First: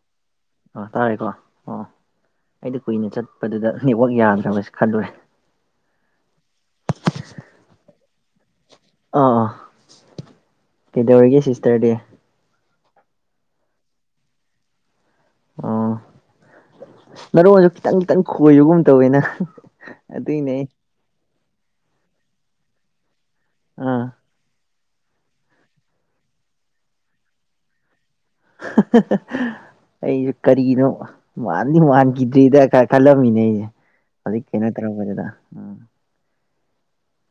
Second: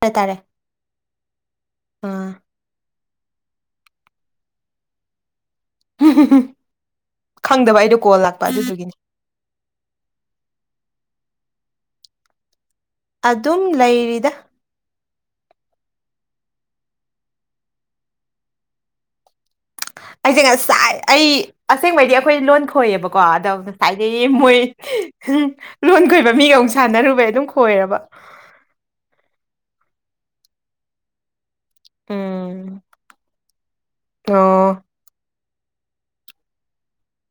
ꯍꯥꯏꯇꯥꯔꯦ ꯑꯥ ꯇꯥꯔꯦꯀꯣ ꯑꯣ ꯑꯩꯗꯤ ꯀꯨꯏꯅ ꯆꯠꯄꯗꯨꯗ ꯅꯦꯠꯋꯥꯛ ꯌꯥꯗ꯭ꯔꯕꯅ ꯈꯟꯂꯨꯔꯦ ꯈꯪꯗꯕ ꯑꯩꯗꯣ ꯀꯣꯜ ꯂꯥꯛꯄ ꯑꯗꯨꯗꯨꯒꯤꯅꯤ ꯑꯥ ꯑꯥ ꯀꯩꯗꯧꯔꯤꯒꯦ ꯁꯤꯁꯇꯔꯗꯤ ꯑꯗꯨꯝ ꯂꯩꯔꯤꯗ ꯑꯣ ꯅꯔꯣꯟꯁꯨ ꯈꯤꯇꯪ ꯈꯤꯇꯪ ꯈꯣꯏꯕꯒꯨꯝ ꯇꯧꯋꯤꯅ ꯑꯩꯁꯦ ꯉꯁꯥꯏ ꯑꯩ ꯑꯁꯦꯡꯕꯩꯗꯤ ꯑꯩꯈꯣꯏ ꯂꯣꯟ ꯈꯣꯏꯌꯦꯕꯀꯣ ꯑꯗꯣ ꯑꯥ ꯉꯁꯥꯏꯗꯒꯤ ꯃꯣꯏ ꯎꯝ ꯂꯣꯟ ꯈꯣꯏꯕ ꯃꯤꯒ ꯁꯥꯟꯅꯔꯨꯕꯩ ꯑꯗꯨꯝ ꯈꯣꯏꯔꯕ ꯑꯩꯁꯨ ꯀꯔꯤꯅꯣ ꯃꯥꯟꯗꯤ ꯃꯥꯟꯈꯤꯗ꯭ꯔꯤꯗ ꯎꯝ ꯈꯜꯂꯝꯃꯤꯅꯦ ꯑꯩꯁꯦ ꯍꯧꯖꯤꯛ ꯀꯩꯅꯣ ꯑꯣ ꯇꯧꯔꯝꯕꯗꯨꯗ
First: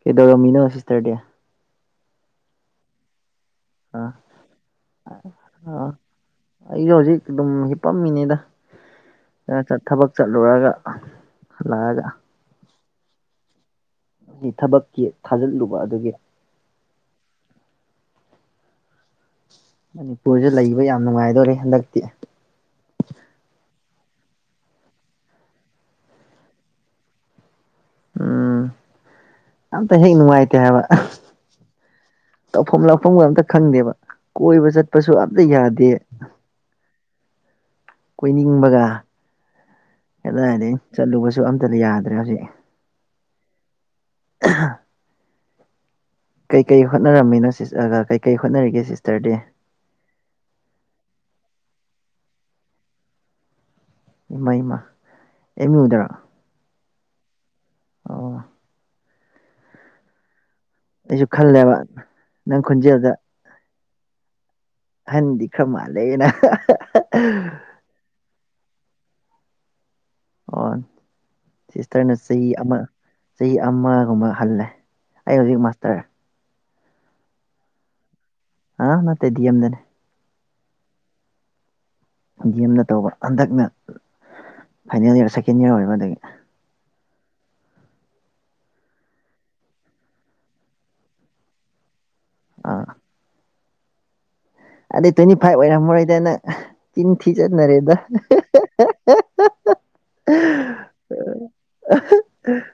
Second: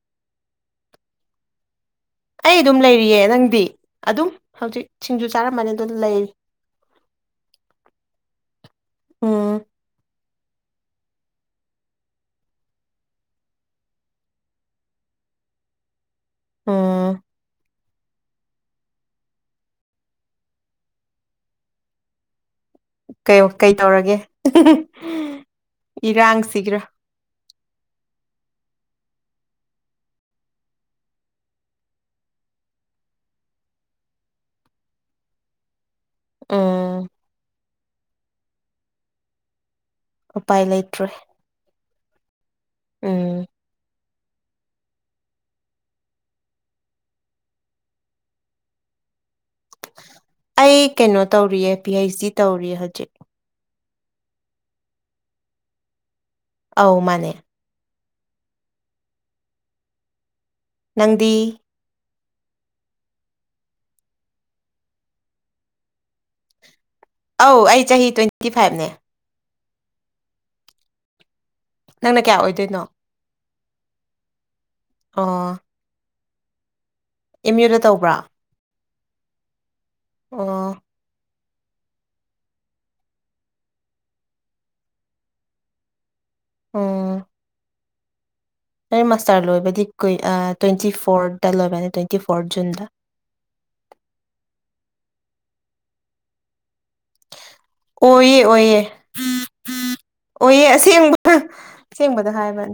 ꯀꯩꯗꯧꯔꯝꯃꯤꯅꯣ ꯁꯤꯁꯇꯔꯗꯤ ꯑꯩ ꯑꯗꯨꯝ ꯂꯩꯔꯤꯌꯦ ꯅꯪꯗꯤ ꯑꯥ ꯑꯗꯨꯝ ꯍꯧꯖꯤꯛ ꯁꯤꯡꯖꯨ ꯆꯥꯔꯝꯕꯅꯤ ꯑꯥ ꯑꯗꯨꯝ ꯂꯩꯔꯤ ꯑꯩꯁꯨ ꯍꯧꯖꯤꯛ ꯑꯗꯨꯝ ꯍꯤꯞꯄꯝꯃꯤꯅꯤꯗ ꯎꯝ ꯊꯕꯛ ꯆꯠꯂꯨꯔꯒ ꯍꯜꯂꯛꯑꯒ ꯊꯕꯛꯀꯤ ꯊꯥꯖꯤꯜꯂꯨꯕ ꯑꯗꯨꯒꯤꯅꯤ ꯎꯝ ꯃꯅꯤꯄꯨꯔꯁꯦ ꯂꯩꯕ ꯌꯥꯝ ꯅꯨꯡꯉꯥꯏꯗꯨꯔꯤ ꯍꯟꯗꯛꯇꯤ ꯀꯩ ꯀꯩꯗꯧꯔꯒꯦ ꯏꯔꯥꯡꯁꯤꯒꯤꯔꯣ ꯎꯝ ꯑꯝꯇ ꯍꯦꯛ ꯅꯨꯡꯉꯥꯏꯇꯦ ꯍꯥꯏꯕ ꯇꯧꯐꯝ ꯂꯥꯛꯐꯝꯒ ꯑꯝꯇ ꯈꯪꯗꯦꯕ ꯀꯣꯏꯕ ꯆꯠꯄꯁꯨ ꯑꯝꯇ ꯌꯥꯗꯦ ꯎꯝ ꯀꯣꯏꯅꯤꯡꯕꯒ ꯎꯄꯥꯏ ꯀꯗꯥꯢꯗꯒꯤ ꯂꯩꯇ꯭ꯔꯦ ꯆꯠꯂꯨꯕꯁꯨ ꯑꯝꯇ ꯌꯥꯗ꯭ꯔꯦ ꯍꯧꯖꯤꯛ ꯎꯝ ꯀꯩ ꯀꯩ ꯍꯣꯠꯅꯔꯝꯃꯤꯅꯣ ꯁꯤ ꯀꯩꯀꯩ ꯍꯣꯠꯅꯔꯤꯒꯦ ꯁꯤꯁꯇꯔꯗꯤ ꯑꯩ ꯀꯩꯅꯣ ꯇꯧꯔꯤꯌꯦ ꯄꯤ ꯍꯩꯆ ꯗꯤ ꯇꯧꯔꯤꯌꯦ ꯍꯧꯖꯤꯛ ꯏꯃꯥ ꯏꯃꯥ ꯑꯦꯝ ꯌꯨ ꯗꯔꯣ ꯑꯧ ꯃꯥꯅꯦ ꯑꯣ ꯑꯩꯁꯨ ꯅꯪꯗꯤ ꯈꯜꯂꯦꯕ ꯅꯪ ꯈꯨꯟꯖꯦꯜꯗ ꯑꯍꯟꯗꯤ ꯈꯔ ꯃꯥꯥꯜꯂꯦꯅ ꯑꯧ ꯑꯩ ꯆꯍꯤ ꯇ꯭ꯋꯦꯟꯇꯤ ꯐꯥꯏꯚꯅꯦ ꯑꯣ ꯁꯤꯁꯇꯔꯅ ꯅꯪꯅ ꯀꯌꯥ ꯆꯍꯤ ꯑꯃ ꯑꯣꯏꯗꯣꯏꯅꯣ ꯆꯍꯤ ꯑꯃꯒꯨꯝꯕ ꯍꯜꯂꯦ ꯑꯣ ꯑꯩ ꯍꯧꯖꯤꯛ ꯃꯥꯁꯇꯔ ꯑꯦꯝ ꯌꯨꯗ ꯇꯧꯕ꯭ꯔꯣ ꯑꯥ ꯅꯠꯇꯦ ꯗꯤ ꯑꯦꯝ ꯗꯅꯦ ꯑꯣ ꯗꯤ ꯑꯦꯝꯅ ꯇꯧꯕ ꯍꯟꯗꯛꯅ ꯐꯥꯏꯅꯦꯜ ꯏꯔ ꯁꯦꯀꯦꯟ ꯏꯔ ꯑꯣꯏꯕ ꯑꯗꯒꯤ ꯑꯣ ꯑꯩ ꯃꯥꯁꯇꯥꯔ ꯂꯣꯏꯕꯗꯤ ꯀꯨꯏ ꯑꯥ ꯇ꯭ꯋꯦꯟꯇꯤ ꯐꯣꯔꯠꯇ ꯂꯣꯏꯕꯅꯤ ꯇ꯭ꯋꯦꯟꯇꯤ ꯐꯣꯔꯠ ꯖꯨꯟꯗ ꯑꯥ ꯑꯗꯩ ꯇ꯭ꯋꯦꯟꯇꯤ ꯐꯥꯏꯚ ꯑꯣꯏꯔꯝꯃꯔꯣꯏꯗꯅ ꯆꯤꯟ ꯊꯤ ꯖꯟꯅꯔꯦ ꯑꯣꯏꯌꯦ ꯑꯣꯏꯌꯦ ꯑꯣꯏꯌꯦ ꯑꯁꯦꯡꯕ ꯑꯁꯦꯡꯕꯗ ꯍꯥꯏꯕꯟ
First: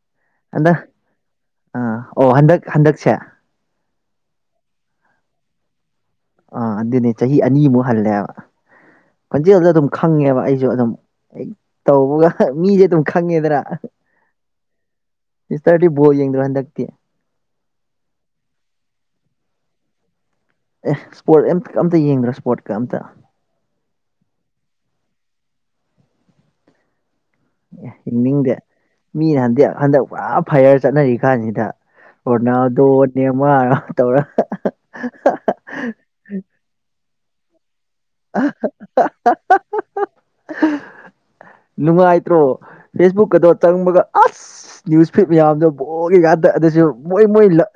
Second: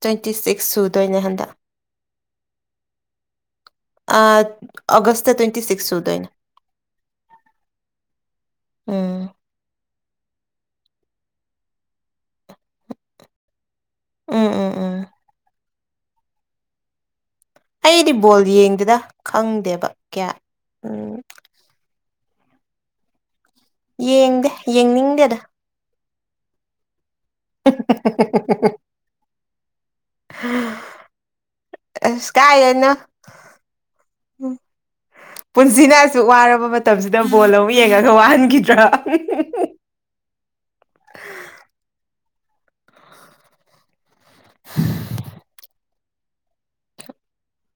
ꯇ꯭ꯋꯦꯟꯇꯤ ꯁꯤꯛꯁ ꯍꯟꯗꯛ ꯁꯨꯗꯣꯏꯅꯦ ꯍꯟꯗꯛ ꯑꯥ ꯑꯣ ꯍꯟꯗꯛ ꯍꯟꯗꯛꯁꯦ ꯑꯥ ꯑꯣꯒꯁꯇ ꯇ꯭ꯋꯦꯟꯇꯤ ꯁꯤꯛꯁ ꯁꯗꯣꯏꯅꯤ ꯑꯥ ꯑꯗꯨꯅꯦ ꯆꯍꯤ ꯑꯅꯤꯃꯨꯛ ꯍꯜꯂꯦꯕ ꯎꯝ ꯈꯣꯟꯖꯦꯜꯗ ꯑꯗꯨꯝ ꯈꯪꯉꯦꯕ ꯑꯩꯁꯨ ꯑꯗꯨꯝ ꯍꯦꯛ ꯇꯧꯕꯒ ꯃꯤꯗꯤ ꯑꯗꯨꯝ ꯈꯪꯉꯦꯗꯅ ꯎꯝ ꯎꯝ ꯎꯝ ꯏꯁꯇꯔꯗꯤ ꯕꯣꯜ ꯌꯦꯡꯗ꯭ꯔꯣ ꯍꯟꯗꯛꯇꯤ ꯑꯩꯗꯤ ꯕꯣꯜ ꯌꯦꯡꯗꯦꯗ ꯈꯪꯗꯦꯕ ꯀꯌꯥ ꯑꯦ ꯎꯝ ꯏꯁꯄꯣꯔꯠ ꯑꯦꯝ ꯑꯃꯝꯇ ꯌꯦꯡꯗ꯭ꯔꯣ ꯏꯁꯄꯣꯔꯠꯀ ꯑꯝꯇ ꯌꯦꯡꯗꯦ ꯌꯦꯡꯅꯤꯡꯗꯦꯗ ꯑꯦ ꯌꯦꯡꯅꯤꯡꯗꯦ ꯃꯤꯅ ꯍꯟꯗꯦ ꯍꯟꯗꯛ ꯄꯨꯔꯥ ꯐꯌꯥꯔ ꯆꯠꯅꯔꯤ ꯀꯥꯟꯁꯤꯗ ꯑꯁ ꯔꯣꯅꯥꯜꯗꯣ ꯀꯥꯏꯗꯩꯅꯣ ꯅꯦꯝꯃꯔ ꯇꯧꯔ ꯄꯨꯟꯁꯤꯅ ꯑꯁꯨꯛ ꯋꯥꯔꯕ ꯃꯇꯝꯁꯤꯗ ꯕꯣꯜ ꯑꯃꯨꯛ ꯌꯦꯡꯉꯒ ꯋꯥꯍꯟꯈꯤꯗ꯭ꯔꯥ ꯅꯨꯡꯉꯥꯏꯇ꯭ꯔꯣ ꯐꯦꯁꯕꯨꯛ ꯑꯗꯣ ꯆꯪꯕꯒ ꯑꯁ ꯅ꯭ꯌꯨꯁ ꯐꯤꯠ ꯃꯌꯥꯝꯗꯣ ꯕꯣꯒꯤ ꯉꯇ ꯑꯗꯨꯁꯨ ꯃꯣꯏ ꯃꯣꯏ ꯂꯛ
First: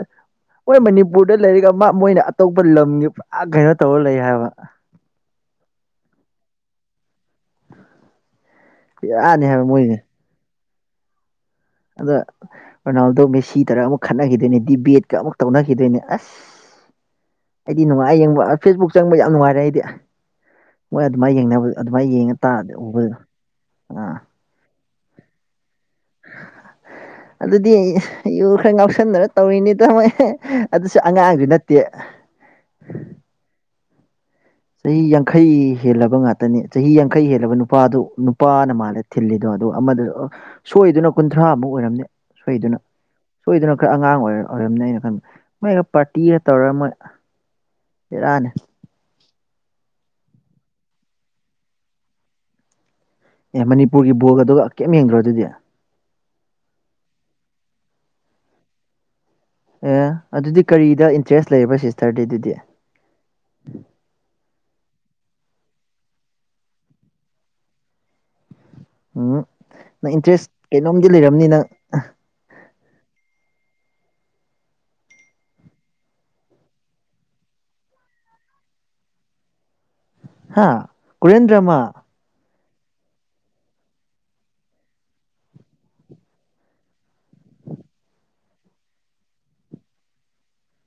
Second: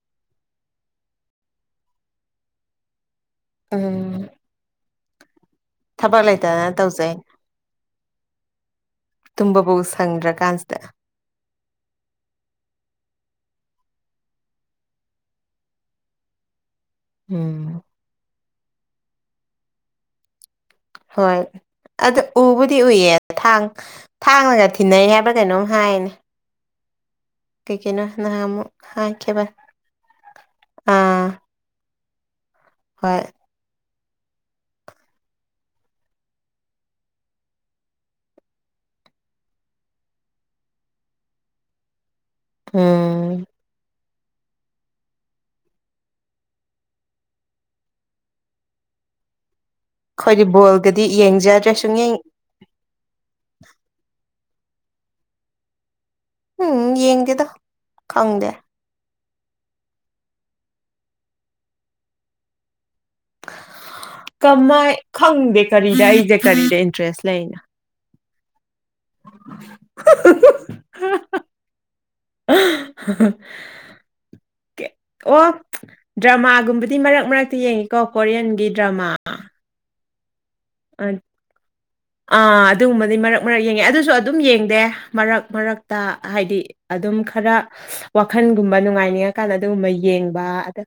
ꯃꯣꯏ ꯃꯅꯤꯄꯨꯔꯗ ꯂꯩꯔꯤꯕꯔꯤꯒ ꯃꯥ ꯃꯣꯏꯅ ꯑꯇꯣꯞꯄ ꯂꯝꯒꯤ ꯄꯨꯔꯥ ꯀꯩꯅꯣ ꯇꯧꯔ ꯂꯩ ꯎꯝ ꯍꯥꯏꯕ ꯊꯕꯛ ꯂꯩꯇꯗꯅ ꯇꯧꯖꯩ ꯕꯦꯔꯥꯅꯤ ꯍꯥꯏꯕ ꯇꯨꯝꯕꯥꯕꯎ ꯃꯣꯏꯁꯦ ꯁꯪꯗ꯭ꯔꯀꯥꯟꯁꯤꯗ ꯑꯗ ꯔꯣꯅꯥꯜꯗꯣ ꯃꯦꯁꯤ ꯇꯔꯥ ꯑꯃꯨꯛ ꯈꯠꯅꯈꯤꯗꯣꯏꯅꯦ ꯗꯤꯕꯦꯠꯀ ꯑꯃꯨꯛ ꯇꯧꯅꯈꯤꯗꯣꯏꯅꯦ ꯑꯁ ꯎꯝ ꯑꯩꯗꯤ ꯅꯨꯡꯉꯥꯏ ꯌꯦꯡꯕ ꯐꯦꯁꯕꯨꯛ ꯆꯪꯕ ꯌꯥꯝ ꯅꯨꯡꯉꯥꯏꯔꯦ ꯑꯩꯗꯤ ꯃꯣꯏ ꯑꯗꯨꯃꯥꯏꯅ ꯍꯣꯏ ꯌꯦꯡꯅꯕ ꯑꯗꯨꯃꯥꯏꯅ ꯑꯗꯨ ꯌꯦꯡꯉ ꯇꯥꯔꯗꯤ ꯎꯕꯨꯗꯤ ꯎꯏꯌꯦ ꯎꯕꯗ ꯊꯥꯡ ꯑꯥ ꯊꯥꯡꯅꯥꯒꯗꯤ ꯊꯤꯟꯅꯩ ꯍꯥꯏꯕ꯭ꯔꯥ ꯀꯩꯅꯣꯝ ꯍꯥꯏꯅꯤ ꯑꯗꯨꯗꯤ ꯌꯨ ꯅꯍꯥꯟꯃꯨꯛ ꯈꯔ ꯉꯥꯎꯁꯟꯗꯅ ꯍꯥꯏꯈꯤꯕ ꯇꯧꯔꯤꯅꯤ ꯇꯥꯃꯣꯏ ꯑꯗꯨꯁꯨ ꯑꯥ ꯑꯉꯥꯡꯗꯨ ꯅꯠ ꯇꯦ ꯍꯣꯏ ꯆꯍꯤ ꯌꯥꯡꯈꯩ ꯍꯦꯜꯂꯕ ꯉꯥꯛꯇꯅꯤ ꯆꯍꯤ ꯌꯥꯡꯈꯩ ꯍꯦꯜꯂꯕ ꯅꯨꯄꯥꯗꯨ ꯅꯨꯄꯥꯅ ꯃꯥꯜꯂꯦ ꯊꯤꯜꯂꯤꯗꯣ ꯑꯗꯨꯒ ꯑꯃꯗ ꯁꯣꯏꯗꯨꯅ ꯀꯨꯟꯊ꯭ꯔꯥꯃꯨꯛ ꯑꯣꯏꯔꯝꯅꯦ ꯁꯣꯏꯗꯅ ꯎꯝ ꯁꯣꯏꯗꯅ ꯈꯔ ꯑꯉꯥꯡ ꯑꯣꯏꯔ ꯑꯣꯏꯔꯝꯅꯦ ꯑꯩꯅ ꯈꯟꯕ ꯃꯣꯏꯗꯨ ꯄꯥꯔꯇꯤꯒ ꯇꯧꯔꯒ ꯃꯣꯏ ꯕꯦꯔꯥꯅꯤ ꯑꯩꯈꯣꯏꯗꯤ ꯕꯣꯜꯒꯗꯤ ꯌꯦꯡꯖꯗ꯭ꯔꯦ ꯁꯨꯡꯌꯦꯡ ꯑꯦ ꯃꯅꯤꯄꯨꯔꯒꯤ ꯕꯣꯂꯒ ꯑꯗꯨꯒ ꯀꯩꯝ ꯌꯦꯡꯗ꯭ꯔꯣ ꯑꯗꯨꯗꯤ ꯎꯝ ꯌꯦꯡꯗꯦꯗ ꯈꯪꯗꯦ ꯑꯦ ꯑꯗꯨꯗꯤ ꯀꯔꯤꯗ ꯏꯟꯇꯔꯦꯁ ꯂꯩꯔꯕ ꯁꯤꯁꯇꯔꯗꯤ ꯑꯗꯨꯗꯤ ꯀꯃꯥꯏ ꯈꯪꯗꯦ ꯀꯔꯤꯗ ꯑꯩꯁꯦ ꯀꯔꯤꯗ ꯏꯟꯇꯔꯦꯁ ꯂꯩꯅ ꯎꯝ ꯅꯪ ꯏꯟꯇꯔꯦꯁ ꯀꯩꯅꯣꯝꯗꯤ ꯂꯩꯔꯝꯅꯤ ꯅꯪ [unintelligible] ꯑꯣ ꯗ꯭ꯔꯃꯥꯒꯨꯝꯕꯗꯤ ꯃꯔꯛ ꯃꯔꯛꯇ ꯌꯦꯡꯉꯤꯀꯣ ꯀꯣꯔꯤꯌꯟꯒꯤ ꯗ꯭ꯔꯃꯥ ꯍꯥ ꯀꯨꯔꯦꯟꯗ꯭ꯔꯃ ꯑꯥ ꯑꯗꯨꯒꯨꯝꯕꯗꯤ ꯃꯔꯛ ꯃꯔꯛ ꯌꯦꯡꯉꯦ ꯑꯗꯨꯁꯨ ꯑꯗꯨꯝ ꯌꯦꯡꯗꯦ ꯃꯔꯛ ꯃꯔꯛꯇ ꯍꯥꯏꯗꯤ ꯑꯗꯨꯝ ꯈꯔ ꯋꯥꯈꯜꯒꯨꯝꯕ ꯅꯨꯡꯉꯥꯏꯅꯤꯡꯉꯀꯥꯟꯗ ꯑꯗꯨꯒꯨꯝꯕ ꯌꯦꯡꯕ ꯑꯗꯥꯥ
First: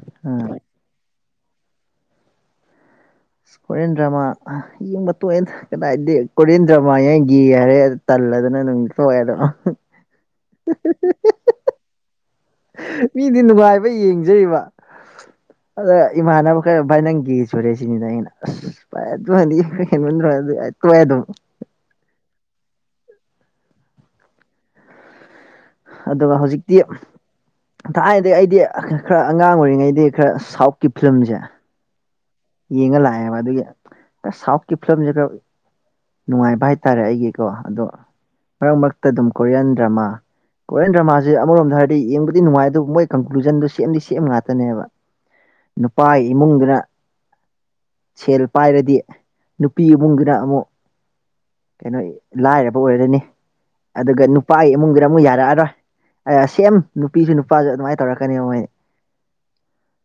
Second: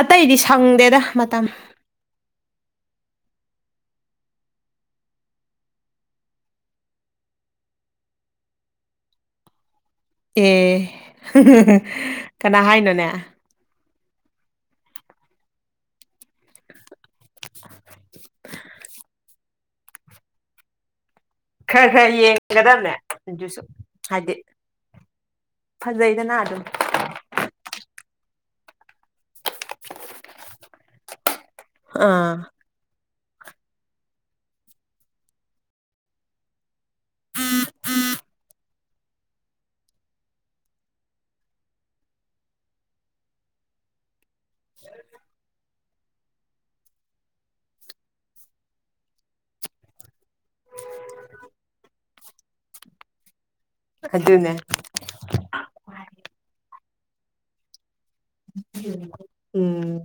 ꯑꯇꯩꯗꯤ ꯑꯥ ꯁꯪꯗꯦꯗ ꯃꯇꯝ ꯍꯣꯔꯦꯟ ꯗ꯭ꯔꯃꯥ ꯌꯦꯡꯕ ꯇꯣꯏꯅ ꯀꯩꯗꯥꯏꯗꯩ ꯀꯨꯔꯤꯌꯟ ꯗꯔ꯭ꯃꯥ ꯌꯦꯉ ꯒꯦ ꯍꯥꯏꯔꯦ ꯇꯜꯂꯗꯅ ꯑꯗꯨꯝ ꯊꯣꯛꯑꯦꯗꯣ ꯑꯦ ꯀꯅꯥ ꯍꯥꯏꯅꯣꯅꯦ ꯃꯤꯗꯤ ꯅꯨꯡꯉꯥꯏꯕ ꯌꯦꯡꯖꯔꯤꯕ ꯑꯗ ꯏꯃꯥꯟꯅꯕ ꯈꯔ ꯚꯥꯏ ꯅꯪ ꯏ ꯁꯣꯏꯔꯦꯁꯤꯅꯤꯗ ꯑꯩꯅꯥ ꯑꯁ [unintelligible] ꯇꯣꯛꯑꯦ ꯑꯗꯨꯝ ꯈꯔ ꯈꯔ ꯌꯦꯡꯒꯗꯝꯅꯦ ꯑꯗꯨꯁꯨ ꯍꯥꯏꯗꯤ ꯐꯖꯩꯗꯅ ꯑꯗꯨꯒ ꯑꯗꯨꯝ ꯍꯧꯖꯤꯛꯇꯤ ꯊꯥꯏꯅꯗꯩ ꯑꯩꯗꯤ ꯈꯔ ꯑꯉꯥꯡ ꯑꯣꯏꯔꯤꯉꯩꯗꯤ ꯈꯔ ꯁꯥꯎꯠꯀꯤ ꯐꯤꯂꯝꯁꯦ ꯑꯥ ꯌꯦꯡꯉ ꯂꯥꯛꯑꯦꯕ ꯑꯗꯨꯒꯤ ꯁꯥꯎꯠꯀꯤ ꯐꯤꯂꯝꯁꯦ ꯈꯔ ꯅꯨꯡꯉꯥꯏꯕ ꯍꯥꯏꯇꯥꯔꯦ ꯑꯩꯒꯤꯀꯣ ꯑꯗꯣ ꯃꯔꯛ ꯃꯔꯛꯇ ꯑꯗꯨꯝ ꯀꯣꯔꯤꯌꯥꯟ ꯗ꯭ꯔꯃꯥ ꯀꯣꯌꯟ ꯗ꯭ꯔꯃꯥꯥꯁꯦ ꯑꯃꯔꯣꯝꯗ ꯍꯥꯏꯗꯤꯡꯕꯗꯤ ꯅꯨꯡꯉꯥꯏ ꯑꯗꯨꯕꯨ ꯃꯣꯏ ꯀꯟꯀ꯭ꯂꯨꯖꯟꯗꯨ ꯁꯦꯝꯗꯤ ꯁꯦꯝꯃ ꯉꯥꯛꯇꯦ ꯅꯦꯕ ꯅꯨꯄꯥ ꯏꯃꯨꯡꯗꯨꯅ ꯁꯦꯜ ꯄꯥꯏꯔꯗꯤ ꯅꯨꯄꯤ ꯏꯕꯨꯡꯗꯨꯅ ꯑꯃꯨꯛ ꯀꯩꯅꯣ ꯂꯥꯏꯔꯕ ꯑꯣꯏꯔꯅꯤ ꯑꯗꯨꯒ ꯑꯗꯨꯅꯦ ꯅꯨꯄꯥꯒꯤ ꯏꯃꯨꯡꯗꯨꯗ ꯑꯃꯨ ꯌꯥꯔꯛꯑꯔꯣꯏ ꯁꯦꯝ ꯅꯨꯄꯤꯁꯨ ꯅꯨꯄꯥꯁꯨ ꯑꯗꯨꯃꯥꯏꯅ ꯇꯧꯔꯛꯀꯅꯦ ꯎꯝ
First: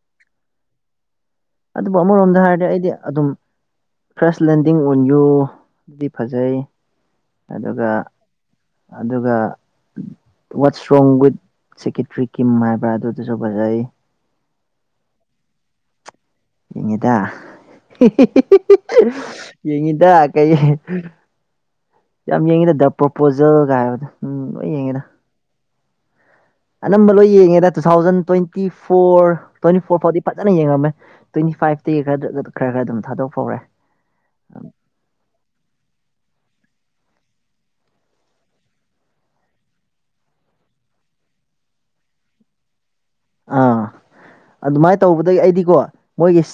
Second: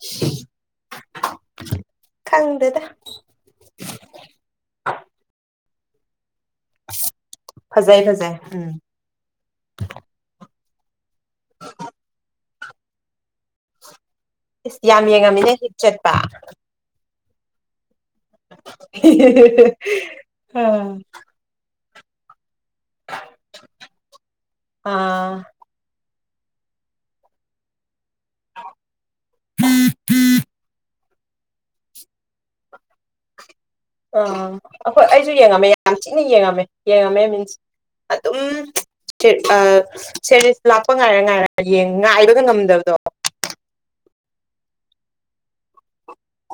[unintelligible] ꯑꯗꯨꯕꯨ ꯑꯃꯔꯣꯝꯗ ꯍꯥꯏꯔꯗꯤ ꯈꯪꯗꯦꯗ ꯑꯩꯗꯤ ꯑꯗꯨꯝ ꯐ꯭ꯔꯦꯁ ꯂꯦꯟꯗꯤꯡ ꯑꯣꯟꯌꯨ ꯗꯤ ꯐꯖꯩ ꯑꯁ ꯑꯗꯨꯒ ꯐꯖꯩ ꯐꯖꯩ ꯎꯝ ꯑꯗꯨꯒ ꯋꯥꯠꯁ ꯔꯣꯡ ꯋꯤꯠ ꯁꯦꯀ꯭ꯌꯨꯇ꯭ꯔꯤ ꯀꯤꯝ ꯍꯥꯏꯕ꯭ꯔꯥ ꯑꯗꯨ ꯑꯗꯨꯁꯨ ꯐꯖꯩ ꯏꯁ ꯌꯥꯝ ꯌꯦꯡ ꯉꯥꯝꯃꯤꯅꯦ ꯍꯠ ꯆꯠꯄ ꯌꯦꯉꯦꯗ ꯌꯦꯉꯤꯗ ꯀꯩ ꯑꯥ ꯌꯥꯝ ꯌꯦꯡꯉꯤꯗ ꯗ ꯄ꯭ꯔꯣꯄꯣꯖꯦꯜꯒ ꯍꯥꯏꯕꯗꯣ ꯎꯝ ꯂꯣꯏ ꯌꯦꯡꯉꯤꯗ ꯑꯥ ꯑꯅꯝꯕ ꯂꯣꯏ ꯌꯦꯡꯉꯦꯗ two thousand twenty four twenty four ꯐꯥꯎꯗꯤ ꯐꯖꯅ ꯌꯦꯡꯉꯝꯃꯦ ꯇ꯭ꯋꯦꯟꯇꯤ ꯐꯥꯏꯞꯇꯒꯤ ꯈꯔ ꯈꯔ ꯈꯔ ꯑꯗꯨꯝ ꯊꯥꯗꯣꯛꯍꯧꯔꯦ ꯑꯣ ꯑꯩꯈꯣꯏ ꯑꯩꯁꯨ ꯌꯦꯡꯉꯝꯃꯦ ꯌꯥꯝ ꯊꯤꯅ ꯌꯦꯡꯉꯝꯃꯦ ꯌꯦꯡꯉꯝꯃꯦ ꯃꯤꯟꯁ ꯑꯗꯨꯝ ꯁꯦ ꯑꯥ ꯁꯦꯔꯤꯁ ꯂꯥꯛꯄ ꯉꯥꯏꯔ ꯉꯥꯏꯔ ꯌꯦꯡ ꯉꯥꯏꯕꯒ ꯉꯝꯗꯕꯗꯣ ꯑꯥ ꯑꯗꯨꯃꯥꯏꯅ ꯇꯧꯕꯗꯒꯤ ꯑꯩꯗꯤꯀꯣ ꯃꯣꯏꯒꯤ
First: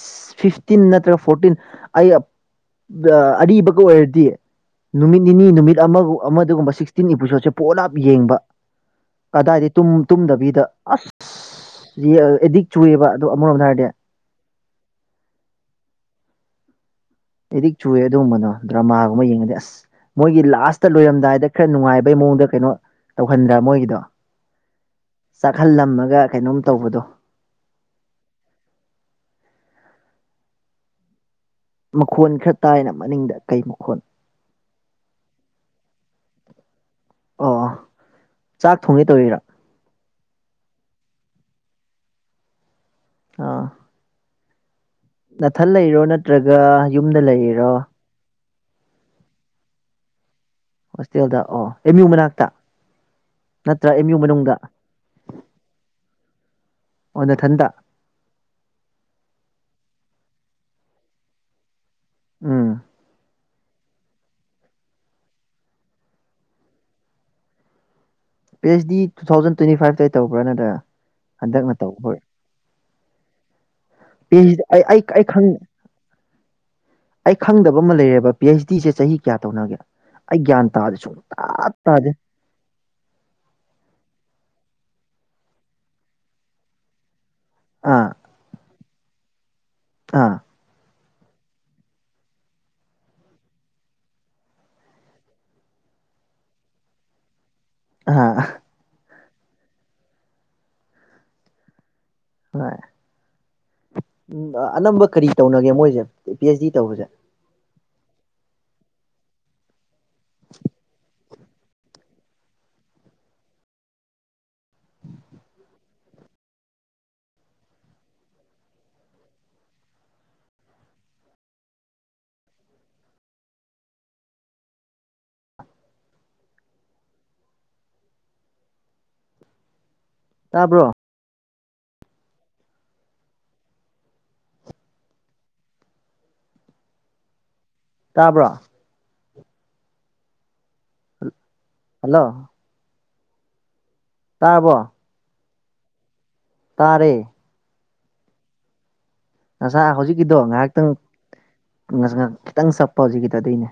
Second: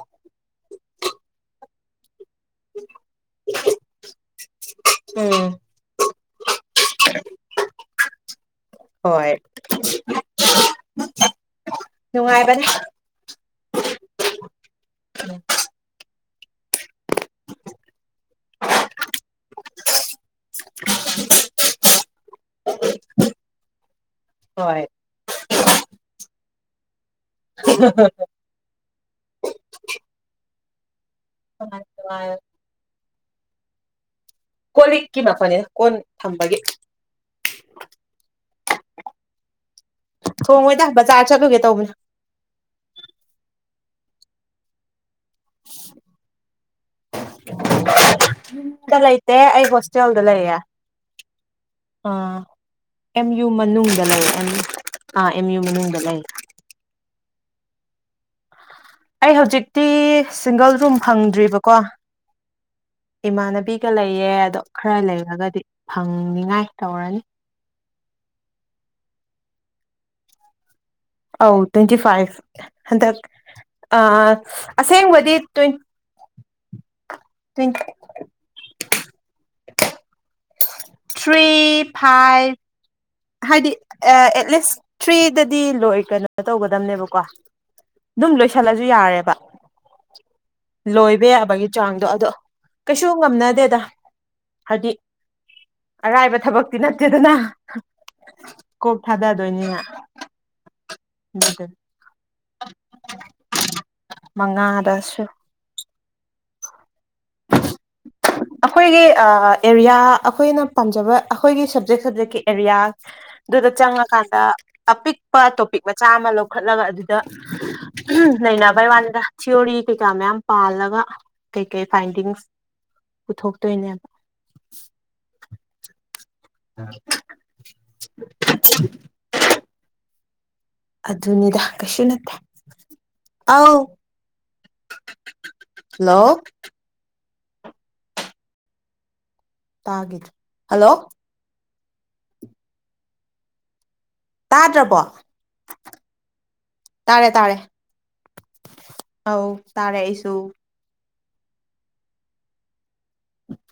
ꯐꯤꯐꯇꯤꯟ ꯅꯠꯇ꯭ꯔꯒ ꯐꯣꯔꯇꯤꯟ ꯑꯩ ꯑꯔꯤꯕꯒ ꯑꯣꯏꯔꯗꯤ ꯅꯨꯃꯤꯠ ꯎꯝ ꯅꯤꯅꯤ ꯅꯨꯃꯤꯠ ꯑꯃꯒ ꯑꯃ ꯑꯗꯨꯒꯒꯨꯝꯕ ꯁꯤꯛꯁꯇꯤꯟ ꯏꯄꯤꯁꯣꯠꯁꯦ ꯄꯣꯠꯂꯥꯞ ꯌꯦꯡꯕ ꯍꯣꯏ ꯀꯗꯥꯏꯗꯩ ꯇꯨꯝ ꯇꯨꯝꯗꯕꯤꯗ ꯑꯁ ꯅꯨꯡꯉꯥꯏꯕꯅꯦ ꯑꯦꯗꯤꯛ ꯆꯨꯏꯦꯕ ꯑ ꯑꯗꯨ ꯑꯃꯔꯣꯝꯗ ꯍꯥꯏꯔꯗꯤ ꯑꯦꯗꯤꯛ ꯆꯨꯑꯦ ꯑꯗꯨꯒꯨꯝꯕꯅꯣ ꯗ꯭ꯔꯃꯥꯒꯨꯝꯕ ꯌꯦꯡꯉꯗꯤ ꯑꯁ ꯃꯣꯏꯒꯤ ꯂꯥꯁꯇ ꯂꯣꯏꯔꯝꯗꯥꯏꯗ ꯈꯔ ꯅꯨꯡꯉꯥꯏꯕꯩ ꯃꯑꯣꯡꯗ ꯀꯩꯅꯣ ꯇꯧꯍꯟꯗ꯭ꯔꯥ ꯃꯣꯏꯒꯤꯗꯣ ꯍꯣꯏ ꯆꯥꯛꯍꯜꯂꯝꯃꯒ ꯀꯩꯅꯣꯝ ꯇꯧꯕꯗꯣ [unintelligible] ꯃꯈꯣꯟ ꯈꯔ ꯇꯥꯏꯅ ꯃꯅꯤꯡꯗ ꯀꯩ ꯃꯈꯣꯟ ꯀꯣꯜ ꯂꯤꯛꯀꯤ ꯃꯈꯣꯟꯅꯤꯗ ꯀꯣꯟ ꯊꯝꯕꯒꯤ ꯑꯣ ꯆꯥꯛ ꯊꯣꯡꯒꯦ ꯇꯧꯔꯤꯔꯣ ꯊꯣꯡꯉꯣꯏꯗ ꯕꯖꯥꯔ ꯆꯠꯂꯨꯒꯦ ꯇꯧꯕꯅꯦ ꯑꯥ ꯅꯊꯟ ꯂꯩꯔꯣ ꯅꯠꯇ꯭ꯔꯒ ꯌꯨꯝꯗ ꯂꯩꯔꯤꯔꯣ ꯇꯦ ꯑꯩ ꯍꯣꯁꯇꯦꯜꯗ ꯂꯩꯌꯦ ꯍꯣꯁꯇꯦꯜꯗ ꯑꯣ ꯑꯦꯝ ꯌꯨ ꯑꯥ ꯃꯅꯥꯛꯇ ꯑꯦꯝ ꯌꯨ ꯅꯠꯇ꯭ꯔ ꯃꯅꯨꯡꯗ ꯑꯦꯝ ꯌꯨ ꯂꯩꯌꯦ ꯃꯅꯨꯡꯗ [inaudible] ꯑꯥ ꯑꯦꯝ ꯌꯨ ꯃꯅꯨꯡꯗ ꯂꯩ ꯑꯣ ꯅꯊꯟꯗ ꯑꯩ ꯍꯧꯖꯤꯛꯇꯤ ꯁꯤꯡꯒꯜ ꯔꯨꯝ ꯐꯪꯗ꯭ꯔꯤꯕꯀꯣ ꯎꯝ ꯏꯃꯥꯟꯅꯕꯤꯒ ꯂꯩꯌꯦ ꯑꯗꯣ ꯈꯔ ꯂꯩꯔꯒꯗꯤ ꯐꯪꯅꯤꯉꯥꯏ ꯇꯧꯔꯅꯤ P H D two thousand twenty ꯐꯥꯏꯚꯇꯩ ꯇꯧꯕ꯭ꯔꯥ ꯅꯠꯇ꯭ꯔꯒ ꯑꯧ ꯇ꯭ꯋꯦꯟꯇꯤ ꯐꯥꯏꯚ ꯍꯟꯗꯛ ꯑꯥ ꯄꯤ ꯑꯩꯆ ꯑꯩ ꯑꯩ ꯑꯩ ꯑꯁꯦꯡꯕꯗꯤ ꯈꯪ ꯇ꯭ꯋꯦꯟ ꯑꯩ ꯇ꯭ꯋꯦꯟ ꯈꯪꯗꯕ ꯑꯃ ꯂꯩꯔꯦꯕ ꯄꯤ ꯑꯩꯆ ꯗꯤꯁꯦ ꯆꯍꯤ ꯀꯌꯥ ꯇꯧꯅꯒꯦ ꯑꯩ ꯒ꯭ꯌꯥꯟ ꯇꯥꯗꯦ ꯊ꯭ꯔꯤ ꯁꯨꯡꯇꯥ ꯇꯥꯗꯦ ꯐꯥꯏꯚ ꯍꯥꯏꯗꯤ ꯑꯦ ꯑꯦꯠꯂꯤꯁ ꯊ꯭ꯔꯤꯗꯗꯤ ꯂꯣꯏ ꯀꯩꯅꯣ ꯇꯧꯒꯗꯝꯅꯦꯕꯀꯣ ꯑꯥ ꯗꯨꯝ ꯂꯣꯏꯁꯤꯜꯂꯖꯨ ꯌꯥꯔꯦꯕ ꯑꯥ ꯂꯣꯏꯕ ꯌꯥꯕꯒꯤ ꯆꯥꯡꯗꯣ ꯑꯗꯣ ꯀꯩꯁꯨ ꯉꯝꯅꯗꯦꯗ ꯍꯥꯏꯗꯤ ꯑꯔꯥꯏꯕ ꯊꯕꯛꯇꯤ ꯅꯠꯇꯦꯗꯅ ꯑꯥ ꯀꯣꯛ ꯊꯥꯗꯗꯣꯏꯅꯤꯅ [unintelligible] ꯍꯣꯏ ꯎꯝ ꯑꯅꯝꯕ ꯃꯉꯥꯗꯁꯨ ꯀꯔꯤ ꯇꯧꯅꯒꯦ ꯃꯣꯏꯖꯦ ꯄꯤ ꯑꯩꯆ ꯗꯤ ꯇꯧꯕꯁꯦ ꯑꯈꯣꯏꯒꯤ ꯑꯥ ꯑꯦꯔꯤꯌꯥ ꯑꯈꯣꯏꯅ ꯄꯥꯝꯖꯕ ꯑꯈꯣꯏꯒꯤ ꯁꯕꯖꯦꯛ ꯁꯕꯖꯦꯛꯀꯤ ꯑꯦꯔꯤꯌꯥ ꯑꯗꯨꯗ ꯆꯪꯉꯀꯥꯟꯗ ꯑꯄꯤꯛꯄ ꯇꯣꯄꯤꯛ ꯃꯆꯥ ꯑꯃ ꯂꯧꯈꯠꯂꯒ ꯑꯗꯨꯗ ꯅꯩꯅꯕꯩ ꯋꯥꯅꯤꯗ ꯊꯤꯑꯣꯔꯤ ꯀꯩꯀꯥ ꯃꯌꯥꯝ ꯄꯥꯜꯂꯒ ꯀꯩ ꯀꯩ ꯐꯥꯏꯟꯗꯤꯡꯁ ꯄꯨꯊꯣꯛꯇꯣꯏꯅꯦꯕ [unintelligible] ꯇꯥꯕ꯭ꯔꯣ ꯑꯗꯨꯅꯤꯗ ꯀꯩꯁꯨ ꯅꯠꯇꯦ ꯑꯥꯎ ꯂꯣ ꯇꯥꯕ꯭ꯔꯣ ꯇꯒꯤꯗ꯭ꯔꯦ ꯍꯂꯣ ꯍꯜꯂꯣ ꯇꯥꯔꯕꯣ ꯇꯥꯗ꯭ꯔꯕꯣ ꯇꯥꯔꯦ ꯇꯥꯔꯦ ꯑꯧ ꯉꯁꯥ ꯇꯥꯔꯦ ꯑꯩꯁꯨ ꯍꯧꯖꯤꯛꯀꯤꯗꯣ ꯉꯥꯏꯍꯥꯛꯇꯪ ꯉ ꯈꯤꯇꯪ ꯆꯠꯄ ꯍꯧꯖꯤꯛꯀꯤꯗꯣ ꯑꯗꯨꯏꯅꯦ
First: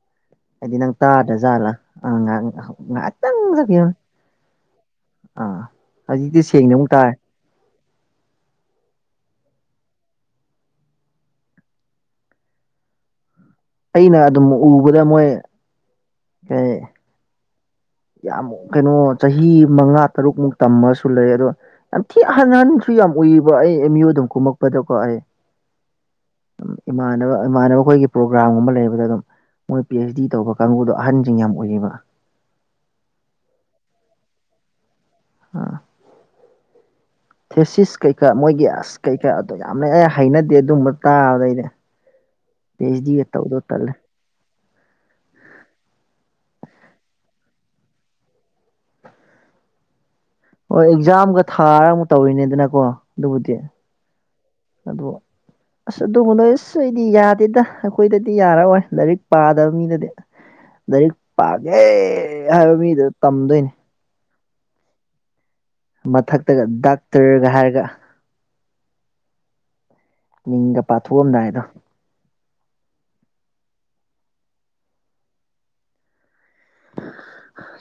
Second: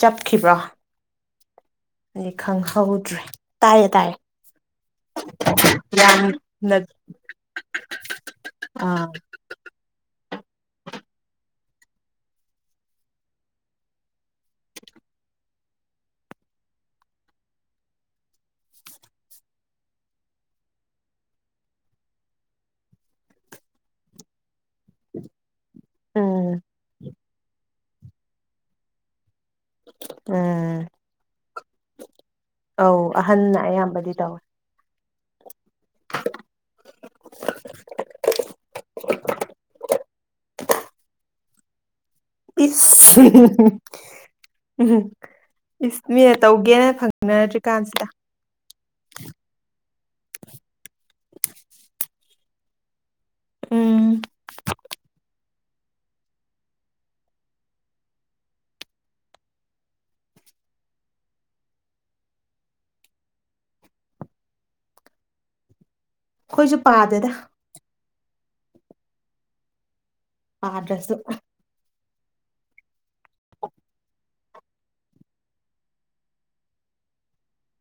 ꯆꯞꯈꯤꯕ꯭ꯔꯥ ꯇꯥꯗꯖꯥꯠꯂ ꯑ ꯉꯍ ꯈꯪꯍꯧꯗ꯭ꯔꯦ ꯉꯥꯏꯍꯥꯛꯇꯪ ꯇꯥꯏꯌꯦ [unintelligible] ꯇꯥꯏꯌꯦ ꯑꯥ ꯍꯧꯖꯤꯛꯇꯤ ꯁꯦꯡꯅ ꯌꯥꯝꯅ ꯑꯃꯨꯛ ꯇꯥꯔꯦ ꯑꯥ ꯑꯩꯅ ꯑꯗꯨꯝ ꯎꯕꯗ ꯃꯣꯏ [unintelligible] ꯌꯥꯝ ꯀꯩꯅꯣ ꯆꯍꯤ ꯃꯉꯥ ꯇꯔꯨꯛꯃꯨꯛ ꯇꯝꯃꯁꯨ ꯂꯩ ꯑꯗꯣ ꯌꯥꯝ ꯊꯤ ꯑꯥꯍꯟ ꯍꯟꯁꯨ ꯌꯥꯝ ꯎꯏꯔꯤꯕ ꯑꯩ ꯑꯦꯝꯌꯨ ꯑꯗꯨꯝ ꯀꯨꯝꯃꯛ ꯄꯥꯗꯀꯣ ꯑꯩ ꯎꯝ ꯏꯃꯥꯟꯅꯕ ꯏꯃꯥꯟꯅꯕ ꯑꯩꯈꯣꯏꯒꯤ ꯄ꯭ꯔꯣꯒ꯭ꯔꯥꯝꯒꯨꯝꯕ ꯂꯩꯕꯗ ꯑꯗꯨꯝ ꯃꯣꯏ ꯄꯤ ꯑꯩꯆ ꯗꯤ ꯇꯧꯕ ꯎꯝ ꯀꯥꯡꯕꯨꯗꯣ ꯑꯍꯟꯁꯤꯡ ꯌꯥꯝ ꯑꯣꯏꯌꯦꯕ ꯑꯧ ꯑꯍꯟꯅ ꯑꯌꯥꯝꯕꯗꯤ ꯇꯧꯋꯦ ꯑꯥ ꯊꯦꯁꯤꯁ ꯀꯩꯀꯥ ꯃꯣꯏꯒꯤ ꯑꯁ ꯀꯩꯀꯥ ꯑꯗꯨ ꯌꯥꯝꯅ ꯍꯩꯅꯗꯦ ꯑꯗꯨꯒꯨꯕ ꯇꯥꯕꯑꯩꯗꯤ ꯏꯁ [unintelligible] ꯎꯝ ꯏꯁ ꯃꯤꯅ ꯇꯧꯒꯦꯅ ꯐꯪꯅꯔꯗ꯭ꯔꯤ ꯀꯥꯟꯁꯤꯗ ꯍꯣꯏ ꯑꯦꯛꯖꯥꯝꯒ ꯊꯥꯔ ꯑꯃꯨꯛ ꯇꯧꯔꯤꯅꯦꯗꯅꯀꯣ ꯑꯗꯨꯕꯨꯗꯤ ꯎꯝ ꯑꯗꯨ ꯑꯁ ꯑꯗꯨꯒꯕꯨ ꯅꯣꯏ ꯑꯁ ꯑꯩꯗꯤ ꯌꯥꯗꯦꯗ ꯑꯩꯈꯣꯏꯗꯗꯤ ꯌꯥꯔꯑꯣꯏ ꯂꯥꯏꯔꯤꯛ ꯄꯥꯗꯕ ꯃꯤꯗꯗꯤ ꯂꯥꯏꯔꯤꯛ ꯄꯥꯒꯦ ꯍꯥꯏꯕ ꯃꯤꯗꯨ ꯇꯝꯗꯣꯏꯅꯤ ꯃꯊꯛꯇꯒ ꯑꯩꯈꯣꯏꯁꯨ ꯄꯥꯗꯦꯗ ꯗꯥꯛꯇꯔꯒ ꯍꯥꯏꯔꯒ ꯃꯤꯡꯒ ꯄꯥꯗ꯭ꯔꯁꯨ ꯄꯥꯊꯣꯛꯑꯝꯗꯥꯏꯗꯣ [inaudible]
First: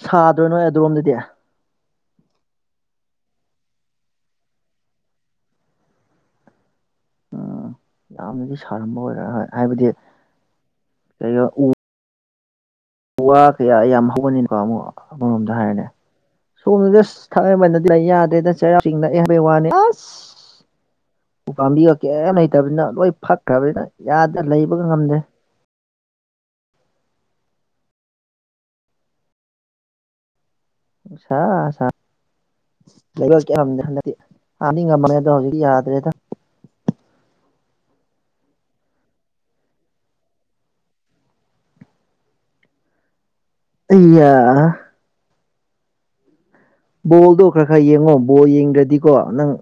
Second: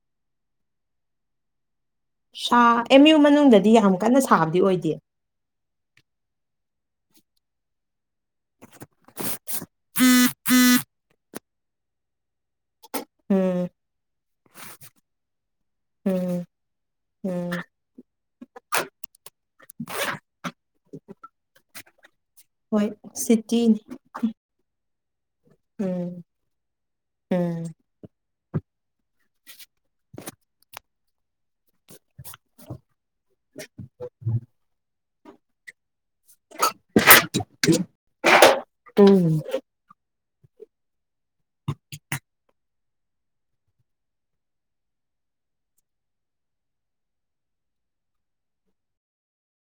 ꯁꯥꯗ꯭ꯔꯣꯏ ꯅꯣꯏ ꯑꯗꯨꯔꯣꯝꯗꯗꯤ ꯁꯥ ꯑꯦꯝ ꯌꯨ ꯃꯅꯨꯡꯗꯗꯤ ꯌꯥꯝ ꯀꯟꯅ ꯁꯥꯕꯗꯤ ꯑꯣꯏꯗꯦ ꯌꯥꯝꯅꯗꯤ ꯁꯥꯔꯝꯕ ꯑꯣꯏꯔ ꯍꯣꯏ ꯍꯥꯏꯕꯗꯤ [unintelligible] ꯋꯥ ꯎꯝ ꯀꯌꯥ ꯌꯥꯝ ꯍꯧꯕꯅꯤꯅꯀꯣ ꯑꯃꯛ ꯑꯃꯔꯣꯝꯗ ꯍꯥꯏꯔꯅꯦ ꯎꯝ ꯁꯣꯝ ꯖꯁ ꯎꯝ ꯈꯠꯅꯕꯅꯥ ꯂꯩ ꯌꯥꯗ꯭ꯔꯦꯗ ꯆꯩꯔꯥꯎ ꯅꯥꯛꯑꯦ ꯍꯥꯏꯕꯩ ꯋꯥꯅꯦ ꯑꯁ ꯎ ꯄꯥꯝꯕꯤꯒꯥ ꯀꯦꯝ ꯂꯩ ꯂꯩꯇꯕꯅꯤꯅ ꯍꯣꯏ ꯂꯣꯏ ꯁꯤꯇꯤꯅꯤ ꯐꯛꯈ꯭ꯔꯕꯅꯤꯅ ꯌꯥꯗꯅ ꯂꯩꯕꯒ ꯉꯝꯗꯦ ꯎꯝ ꯎꯝ ꯁꯥ ꯁꯥ ꯂꯩꯕ ꯀꯌꯥꯝꯗ꯭ꯔꯦ ꯍꯟꯗꯛꯇꯤ ꯍꯥꯟꯗꯤ ꯉꯝꯃꯅꯤ ꯑꯗꯣ ꯍꯧꯖꯤꯇꯤ ꯌꯥꯗ꯭ꯔꯦꯗ ꯎꯝ ꯑꯩꯌꯥ ꯕꯣꯜꯗꯣ ꯈꯔ ꯈꯔ ꯌꯦꯡꯉꯣ ꯕꯣꯜ ꯌꯦꯡꯗ꯭ꯔꯗꯤꯀꯣ ꯅꯪ